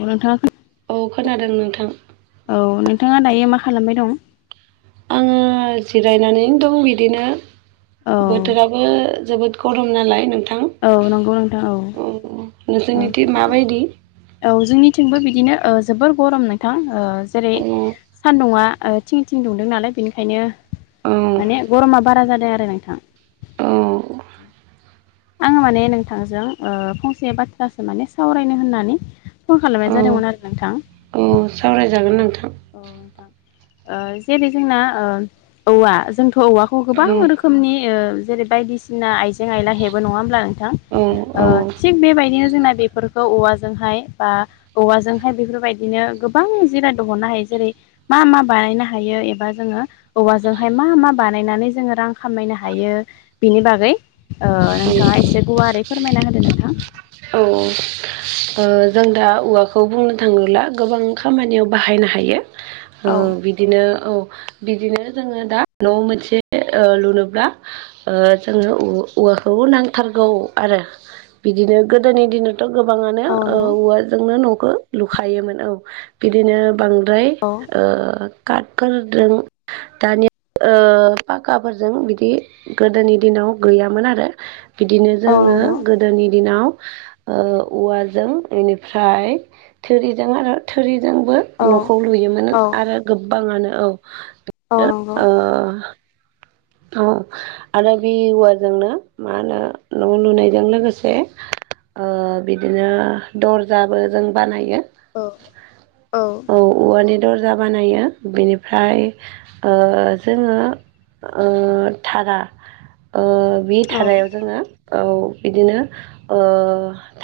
नोथांङा खो औ खोनादों नोंथां। बे मा खालामबाय दं? आंङो जिरायनानैनो दं बिदिनो औ बोथोराबो जोबोद गरम नालाय नोंथां। औ नंगौ नोंथां औ। ओ नोंसोरनिथिं माबायदि औ जोंनिथिंबो बिदिनो ओ। जोबोर गरम नोंथां ओ जेरै औ सानदुंङा ओ थिं-थिं दुंदों नालाय बेनिखायनो औ माने गरमा बारा जादों आरो नोंथां। औ आंङो माने नोंथांजों ओ फंसे बाथ्रासो माने सावरायनो होननानै फन खालामनाय औ जादोंमोन आरो नोंथां औ सावरायजागोन ओ‌ नोंथां औ नोंथां ओ जेरै जोंना ओ औवा जोंथ' औवाखौ गोबां औ रोखोमनि ओ जेरै बायदिसिना आइजें आइला नङा होनब्ला नोंथां औ ओ‌ औ थिग बेबायदिनो जोंना बेफोरखौ औवाजोंहाय ओ बा औवाजोंहाय बेफोरबायदिनो गोबां जिराद दिहुननो हायो जेरै मा-मा बानायनो हायो एबा जोंङो औवाजो जोंहाय मा-मा बानायनानै जोंङो रां खामायनो हायो बिनि बागै नोंथांङा एसे गुवारै फोरमायना होदो नोंथां औ-औ जों दा औवाखौ बुंनो थांङोब्ला गोबां खामानियाव बाहायनो हायो। ओ औ बिदिनो औ बिदिनो जोंङो दा नयाव मोनसे ओ लुनोब्ला ओ जोंङो औवाखौ नांथारगौ आरो। बिदिनो गोदोनि दिनावथ गोबांङानो औ ओ नंगौ औवाजोंनो नखौ लुखायोमोन औ बिदिनो बांद्राय औ ओ काटफोरजों दानिया ओ पाखाफोरजों बिदि गोदोनि दिनाव गैयामोन आरो बिदिनो औ जोंङो नंगौ गोदोनि दिनाव ओ औवाजों इनिफ्राय थोरिजों आरो थोरि जोंबो औ न'खौ लुयोमोन औ आरो गोबांङानो औ। औ नंगौ ओ औ आरो बे औवाजोंनो मा होनो न' लुनायजों लोगोसे ओ बिदिनो दर्जाबो जों बानायो। औ-औ दर्जा बानायो बिनिफ्राय ओ जोंङो। ओ धारा ओ बे धारायाव जोंङो औ बिदिनो ओ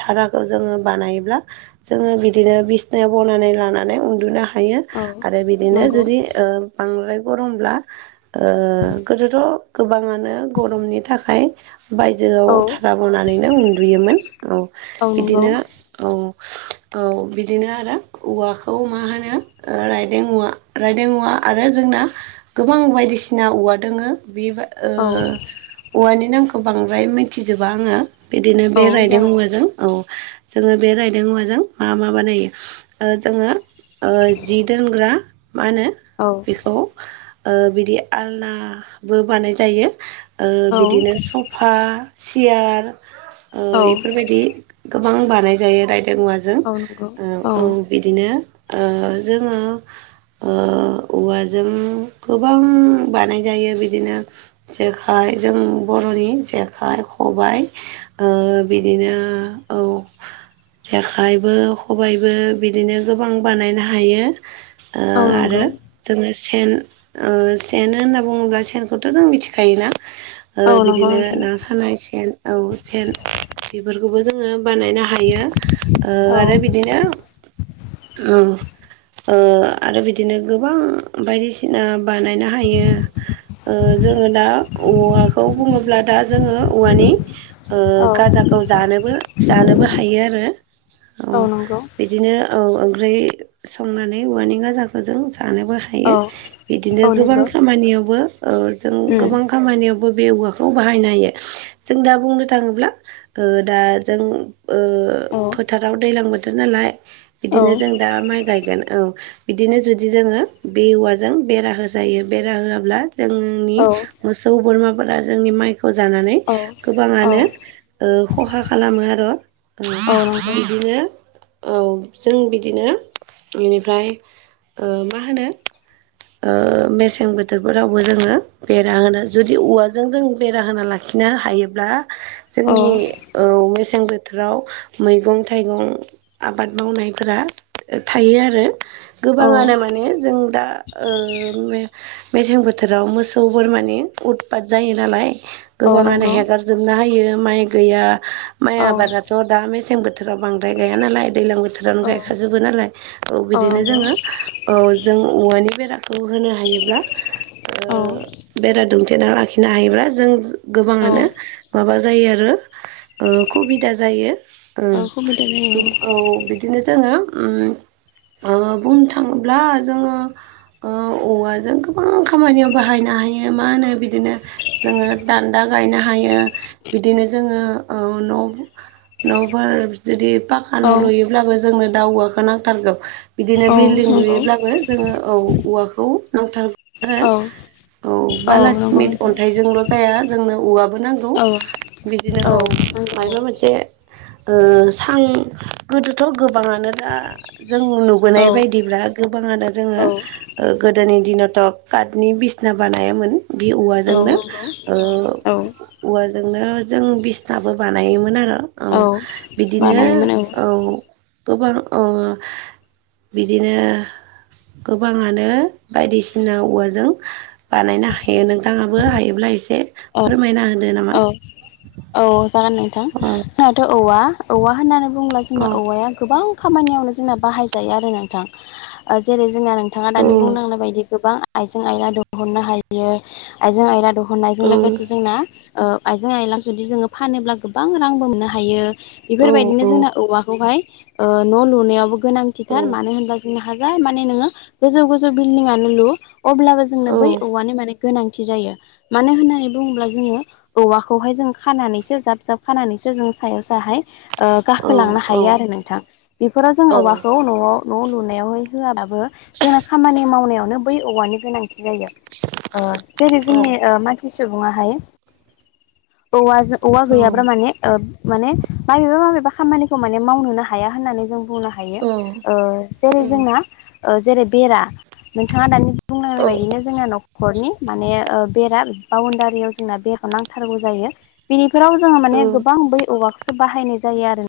धिराखौ जोंङो बानायचब्ला जोंङो बिदिनो बिसनायाव बना लानानै उन्दुनो हायो औ आरो बिदिनो नंगौ जुदि औ ओ‌ बांद्राय गरमब्ला ओ गोदोथ' गोबांङानो नो गरमनि थाखाय बायजोआव धारा बनानैनो उन्दुयोमोन औ। औ नंगौ इदिनो औ औ बिदिनो आरो औवाखौ मा होनो ओ रायदों औवा रायदों औवा आरो जों ना गोबां बायदिसिना औवा दोंङो बेयो बा ओ औ औवानि नामखौ बांद्राय मिथिजोबा आंङो। बिदिनो औ बे रायदों जागोन औवाजों औ। जोंङो बे रायदों औवाजों मा मा बानायो ओ जोंङो ओ जि दोनग्रा मा होनो औ बेखौ ओ बिदि आलनाबो बानाय जायो। ओ औ बिदिनो स'पा सियार ओ औ इफोरबायदि गोबां बानाय जायो रायदों उवाजों औ नंगौ औ बिदिनो ओ जोंङो ओ औवाजों गोबां बानाय जायो बिदिनो जेखाइ जों बर'नि जेखाइ, खबाइ, ओ औ बिदिनो औ। जेखाइबो खबायाइबो बिदिनो गोबां बानायनो हायो। ओ औ नंगौ आरो जोंङो सेन ओ सेन होनना बुंङोब्ला सेनखौथ' जों मिथिखायोना। ओ औ नंगौ बिदिनो ना नोंथां सानाय सेन औ सेन बेफोरखौबो जोंङो बानायनो हायो ओ औ आरो बिदिनो औ। ओ आरो बिदिनो गोबां बायदिसिना बानायनो हायो। [inaudible] ओ जोंङो दा औवाखौ बुंङोब्ला दा जोंङो औवानि ओ औ गाजाखौ जानोबो जानोबो हायो आरो औ बिदिनो औ औ। ओमफ्राय संनानै उवानि गाजाखो जों जानोबो हायो औ बिदिनो औ गोबां नंगौ खामानियावबो ओ जों उम गोबां खामानियाव बो बे औवाखौ बाहायनो हायो जों दा बुंनो थांङोब्ला ओ दा जों ओ औ फोथाराव दैज्लां बोथोर नालाय औ इदिनो जों दा माइ गायगोन औ। बिदिनो जुदि जोंङो बे औवाजों बेरा होजायो बेरा होआब्ला जोंनि औ मोसौ बोरमाफोरा जोंनि माइखौ खौ जानानै औ औ गोबांङानो ओ खहा खालामो आर'। उम औ नंगौ बिदिनो औ जों बिदिनो इनिफ्राय ओ मा होनो ओ मेसें बोथोरफोरावबो जोंङो बेरा होना जुदि औवाजों जों बेरा होना लाखि खिनो हायोब्ला औ जोंनि औ मेसें बो थोराव मैगं थाइगं आबाद मावनायफोरा थायो आरो। औ गोबांङानो माने जों दा ओ मे-मेसें बोथोराव मोसौ बोरमानि उदपात जायो नालाय। औ गोबांङानो नंगौ हेगारजोबना होयो माइ गैया माइ औ आबादाथ' दा मेसें बो थोराव बांद्राय गाया नालाय दैलां बोथोरावनो गायखा औ जोबो नालाय औ बिदिनो जोंङो औ जों औवानि बेराखौ होनो हायोब्ला औ ओ बेरा दुमथेना लाखिनो हायोब्ला जों औ गोबांङानो माबा जायो आरो ओ खुबिदा जायो ओ सुबिदा जायो औ बिदिनो जोंङो उम ओ बुंनो थांङोब्ला जोंङो ओ औवाजों गोबां गायनो हायो बिदिनो जोंङो ओ न' न'फोर जुदि पाखा औ न' लुयोब्लाबो जोंनो दा उवाखौ नांथारगौ। बिदिनो औ बिल्डिं नंगौ लुयोब्लाबो जोंङो औ औवाखौ नांथारगौ आरो। औ औ नंगौ बालासिमेन्ट नोंथां अन्थाइजोंल' जाया जोंनो औवाबो नांगौ औ बिदिनो औ। मायबा मोनसे ओ सां गोदोथ' गो बांङानो दा जों औ नुबोनाय बायदिब्ला गोबांङानो जोंङो औ गोदोनि दिनावथ' काटनि बिसना बानायामोन। बे औवाजोंनो नंगौ ओ‌ औ औवाजों नो जों बिसनाबो बानायोमोन आरो औ बिदिनो औ गोबां ओ बिदिनो गोबाङानो नो बायदिसिना औवाजों बानायनो हायो नोंथाङाबो हायोब्ला एसे औ फोरमायना होदो नामा? औ औ जागोन दे थां अ जोंहाथ औवा औवा होननानै बुंङोब्ला औ जोंना औवाया गोबां खामानियावनो जोंना बाहायजायो आरो नोंथां ओ‌ जेरै जोंना नोंथाङा औ दानि बुंलांनाय बायदि गोबां आइजें आयला दिहुननो हायो आइजें आयला दहननायजों औ लोगोसे जोंना ओ आइजें आइला जुदि जोङो फानोब्ला गोबां रांबो मोननो हायो। औ बेफोरबायदिनो जोंना औवाखौहाय ओ न‌‌ लुनायावबो औ गोनांथिथार मानो होनबा जोंना हाजार माने नोंङो गोजौ गोजौ बिलदिंआनो लु अब्लाबो जोंनो औ बै औवानि माने गोनांथि जायो मानो होननानै बुंङोब्ला जोङो औवाखौहाय जों खानानैसो जाब जाब खानानैसो जों सायाव साहाय ओ औ औ गाखोलांनो हायो आरो नोंथां बेफोराव जों औवाखौ न'आव न लुनायावहाय होआ बाबो जोंना खामानि मावनायावनो बै औवानि गोनांथि थि जायो ओ जेरै जोंनि ओ मानसि सुबुङाहाय औवाजों औवा गैयाब्ला माने माने माबेबा माबेबा खामानिखौ माने मावनोनो हाया होननानै जों बुंनो हायो ओ जेरै जोंना ओ जेरै बेरा नोंथाङा दानि बुंनांनाय बायदिनो जोंना नखरनि माने ओ बेरा बाउण्डारियाव जोंना बेराखौ नांथारगौ जायो बेफोराव जोङो माने गोबां बै औवाखौसो बाहायनाय जायो। जायो आरो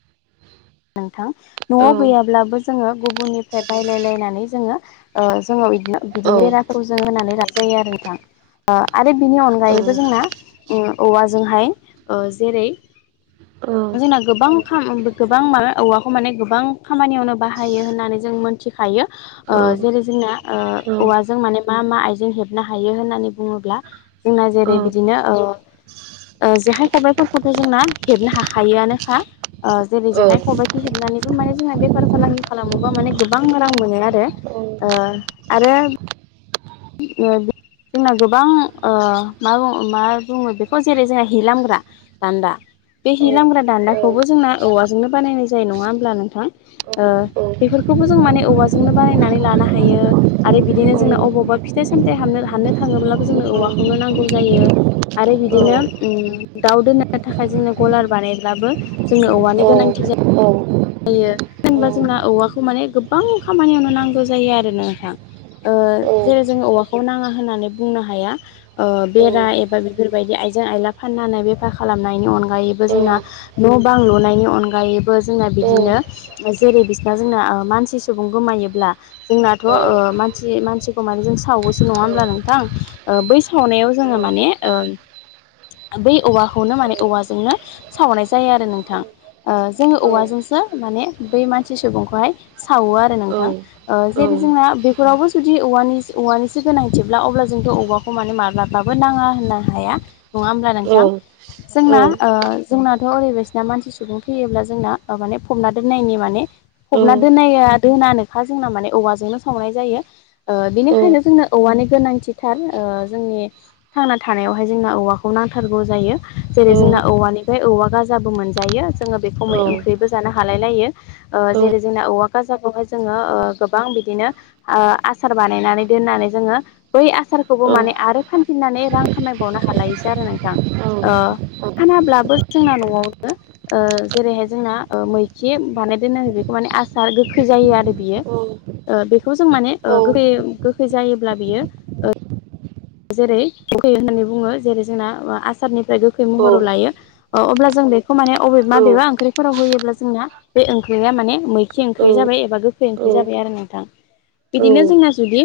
नोंथां नआव गैयाब्लाबो जोङो गुबुननिफ्राय बायलायलायनानै जोङो ओ जोङो बिदिनो बेराफोरखौ जोंङो होनानै लानाय जायो आरो नोंथां। आरो बिनि अनगायैबो जोंना ओ औवाजोंहाय ओ जेरै- जोंना गोबां खा उम गोबां माबा औवाखौ माने गोबां खामानियावनो बाहायो होननानै जों मोनथिखायो। ओ जेरै जोंना ओ औवाजों माने मा मा आइजें हेबनो हायो होननानै बुङोब्ला जोंना जेरै बिदिनो ओ ओ जेखाइ खबाइफोरखौथ जोंना हेबनो हाखायोआनोखा ओ जेरै जेखाइ खबायाइखो हेबनानैबो माने जोंना बेफार फालांगि खालामोबा माने गोबां रां मोनो आरो ओ आरो [unintelligible] जोंना गोबां ओ मा बुङो मा बुङो बेखौ जेरै जोंहा हि लामग्रा दान्दा बे हि लामग्रा दान्दाखौबो जोंना औवाजोंनो बानायनाय जायो नङा होमब्ला नोंथां ओ बेफोरखौ बेखौबो जों माने औवाजोंनो बानायनानै लानो हायो आरो बिदिनो जोंना अबावबा फिथाइ सामथाइ हामनो हाननो थाङोब्लाबो जोंनो औवाखौनो नांगौ जायो आरो बिदिनो दाउ दोननो थाखाय जोंनो गलार बानायब्लाबो जोंनो औवानि गोनांथि जायो। जायो औ जेनबा जोंना औवाखौ माने गोबां खामानियावनो नांगौ जायो आरो ना नोंथां। ओ औ जेरै जोङो औवाखौ नाङा होननानै बुंनो हाया बेरा एबा बेफोरबायदि आइजेंआइला फाननानै बेफार खालामनायनि अनगायैबो जोंना न बां लुनायनि अनगायैबो जोंङा बि बिदिनो जेरै बिसिना जोंना ओ मानसि सुबुं गोमायोब्ला जोंनाथ ओ मानसि मानसि खौ माने जों सावोसो नङा होमब्ला नोंथां बै सावनायाव जोङो माने ओ बै औवाखौनो माने औवाजोंनो सावनाय जायो आरो नोंथां। ओ जोङो औवाजों माने बै मानसि सुबुंखौहाय साव आरो नोंथां ओ जेरै जोङो ‌बै फोरावबो जुदि औवानि औवानिसो गोनांथिब्ला अब्ला जोंथ औवाखौ माने माब्लाबाबो नाङा होननो हाया। नङा होमब्ला नोंथां जोंना ओ जोंनाथ ओरैबायसिना मानसि सुबुं थैयोब्ला जोंना ओ माने फबना दोननायनि माने फबना दोन्नाया दोनानोखा जोंना माने औवाजोंनो सावनाय जायो। ओ बेनिखायनो जोंनो औवानि गोनांथिथार ओ जोंनि थांना थानायावहाय जोंना औ औवाखौ नांथारगोै जायो जैरै जोंना औवा निफ्राय औवा गाजाबो मोनजायो जोंङो बेखौ मै ओं ख्रिबो जानो हालाय लायो ओ जेरै जोंना औवा गाजाखौहाय जोङो ओ गोबां बिदिनो आ ओ आसार बानायनानै दोनानै जोङो बै आसारखौबो माने आरो फान फिननानै रां खामायबावनो हालायसै आरो नोंथां। ओ फानाब्लाबो जोंना न'आवनो ओ जेरैहाय जोंना ओ मैखिम बानायदोननो बेखौ माने आसार गोखै जायो आरो बियो। ओ बेखौ जों माने ओ गोै गोखै जायोब्ला बियो ओ जेरै गोखै होननानै बुङो जेरै जोंना आसारनिफ्राय गोखै महराव लायो अ-अब्ला जों जों बेखौ माने अबेब माबे ओंख्रिफोराव होयोब्ला जोंना बे ओंख्रिया माने मैखि ओंख्रि जाब एबा खै ओंख्रि जाबाय आरो नोंथां बिदिनो जोंना जुदि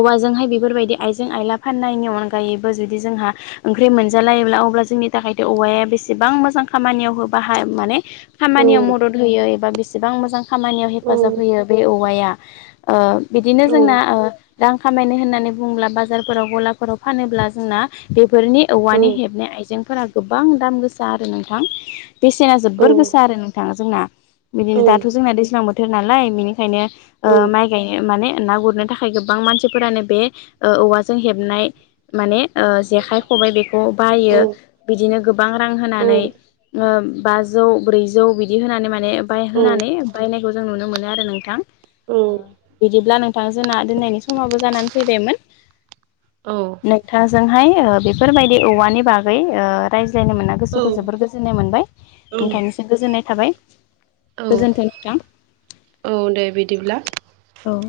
औवाजोंहाय बेफोरबायदि आइजें आइला फाननायनि अनगायैबो जुदि जोंहा ओंख्रि मोनजालायोब्ला अब्ला जोंनि थाखायथ' औवाया बे बेसेबां मोजां खामानियाव बाहाय माने खामानियाव मदद होयो एबा बिसेबां मोजां खामानियाव हे फाजाब होयो बे औवाया ओ बिदिनो जोंना ओ रां खामायनाय होननानै बुंब्ला बाजारफोराव गलाफोराव फानोब्ला जोंना बेफोरनि औवानि हेबनाय आइजेंफोरा गोबां दाम गोसा आरो नोंथां बेसेना जोबोर गोसा आरो नोंथाङा जोंना। बिदिनो दाथ' जोंना दैज्लां बो थोर नालाय बिनिखायनो ओ माइ गायनो माने ना गुरनो थाखाय गोबां मानसिफोरानो बे ओ औवाजों हेबनाय माने ओ जेखाइ खबाइ बेखौ बायो बिदिनो गोबां रां होनानै ओ बा जौ ब्रै जौ बिदि होनानै माने बांहोनानै बायनाय खौ जों नुनो मोनो आरो नोंथां। ओ बिदिब्ला नोंथां जोंना दोनैनायनि समावबो जानानै फैबायमोन। [inaudible] नोंथांजोंहाय ओ बेफोरबायदि औवानि बागै ओ रायज्लायनो मोना गोसोखौ जोबोर गोजोन नाय मोनबाय ओंथायनोसो गोजोननाय थाबाय गोजोनथों नोंथां। उन्दै बिदिब्ला। औ